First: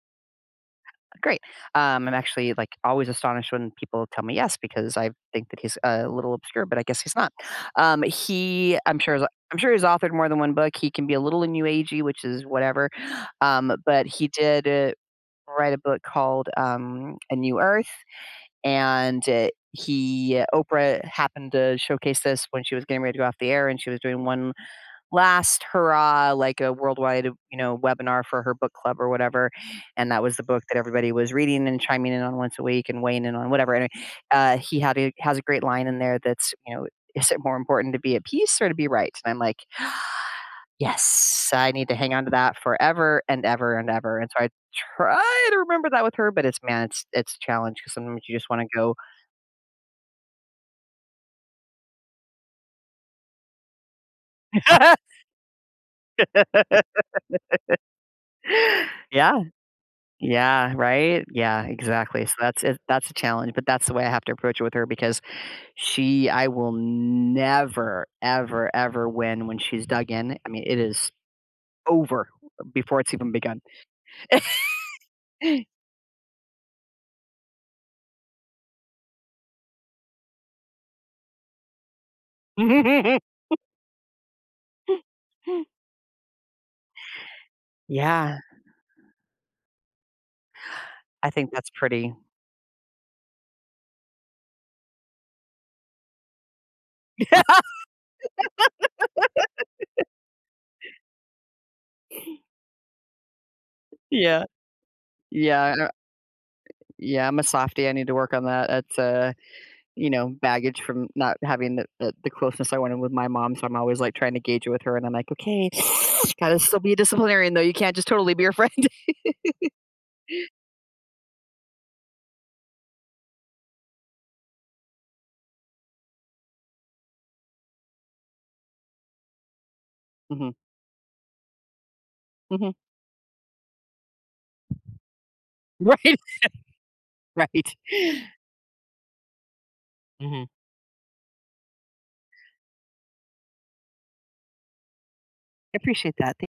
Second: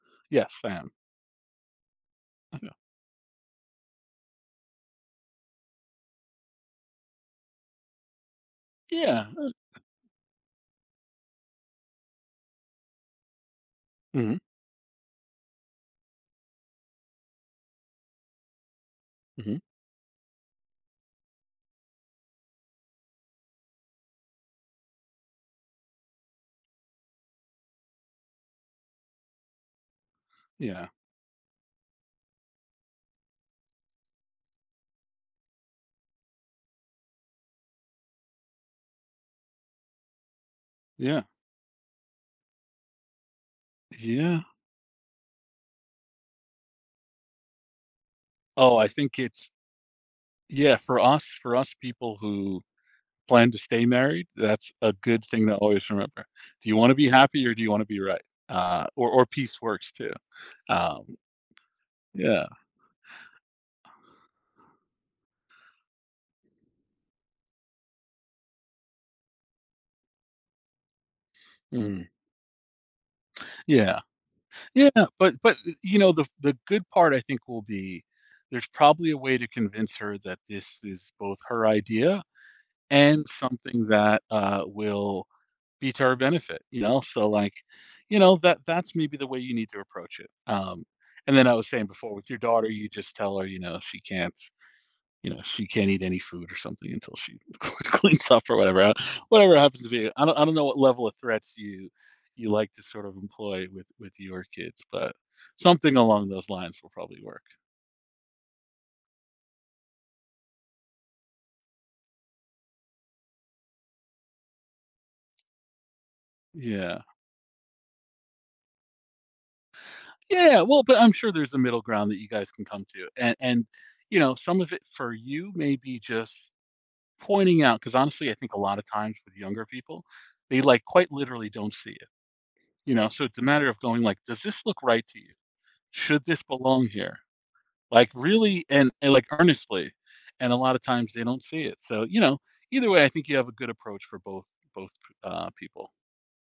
Yes, I am. Great. Um, I'm actually, I like, know. always astonished when people tell me yes because I think that he's a little obscure, but I guess he's not, um, he I'm sure he's Yeah, a uh I'm sure he's authored more than 1 book. He can be a little new agey, which is whatever, um, but he Mhm. did, uh, write a book called, um, A New Earth, and, uh, Mhm. he, uh Oprah happened to showcase this when she was getting ready to go off the air and she was doing one last hurrah, like a worldwide, you know, webinar for her book club or whatever, and that was the book that Yeah. everybody was reading and chiming in on once a week and weighing in on whatever, and, uh, he had a has a great line in there that's, you know, "Is it more important to be at peace or to be right?" And I'm like, Yeah. yes, I need to hang on to that forever and ever and ever, and Yeah. so I try to remember that with her, but it's man it's it's a challenge 'cause sometimes you just wanna Oh, I go. think it's Yeah, for us for us people who plan to stay married, that's a good thing to always remember. Do you wanna be happy or do you wanna be right? Uh, or or Yeah. peace works too, Yeah, um, right. Yeah, exactly. So yeah. that's it that's a challenge, but that's the way I have to approach it with her because she I will never, ever, ever win when she's dug in, I mean, it is Mm. over before it's even begun. Yeah. Yeah, but but, you know, the the good part I think will be there's probably a way to convince her that this is both her idea and something that, uh, will be to her benefit, you know, so like you know, Yeah. that that's maybe the way you need to approach it. Um, I and then think I that's was saying before pretty. with your daughter, you just tell her, you know, she can't you know, she can't eat any food or something until she cl cleans up or whatever, uh, whatever happens to be I don't I don't know what level of threats you you like to sort of employ with with Yeah. your kids, but Yeah, uh something along those lines will probably Yeah, I'm work. a softy, I need to work on that, it's, uh, you know, baggage from not having the the the closeness I wanted with my mom, so I'm always like trying to gauge with her and I'm like, "Okay, you gotta still be a Yeah. disciplinarian though, you can't just totally be her friend." Yeah, well, but I'm sure there's a middle ground that you guys can come to and and you know, some of it for you may be just pointing out, 'cause honestly, I think a lotta times with younger people, Mhm. they like quite literally don't see it. Mhm. You know, so it's a matter of going like, "Does this look right to you?" Right. "Should this belong here?" Right. Like, really, and and like earnestly, Mhm. and a lotta times they don't see it, so you know, either way, I think you have a good approach for both both p uh, people. Appreciate that. Thank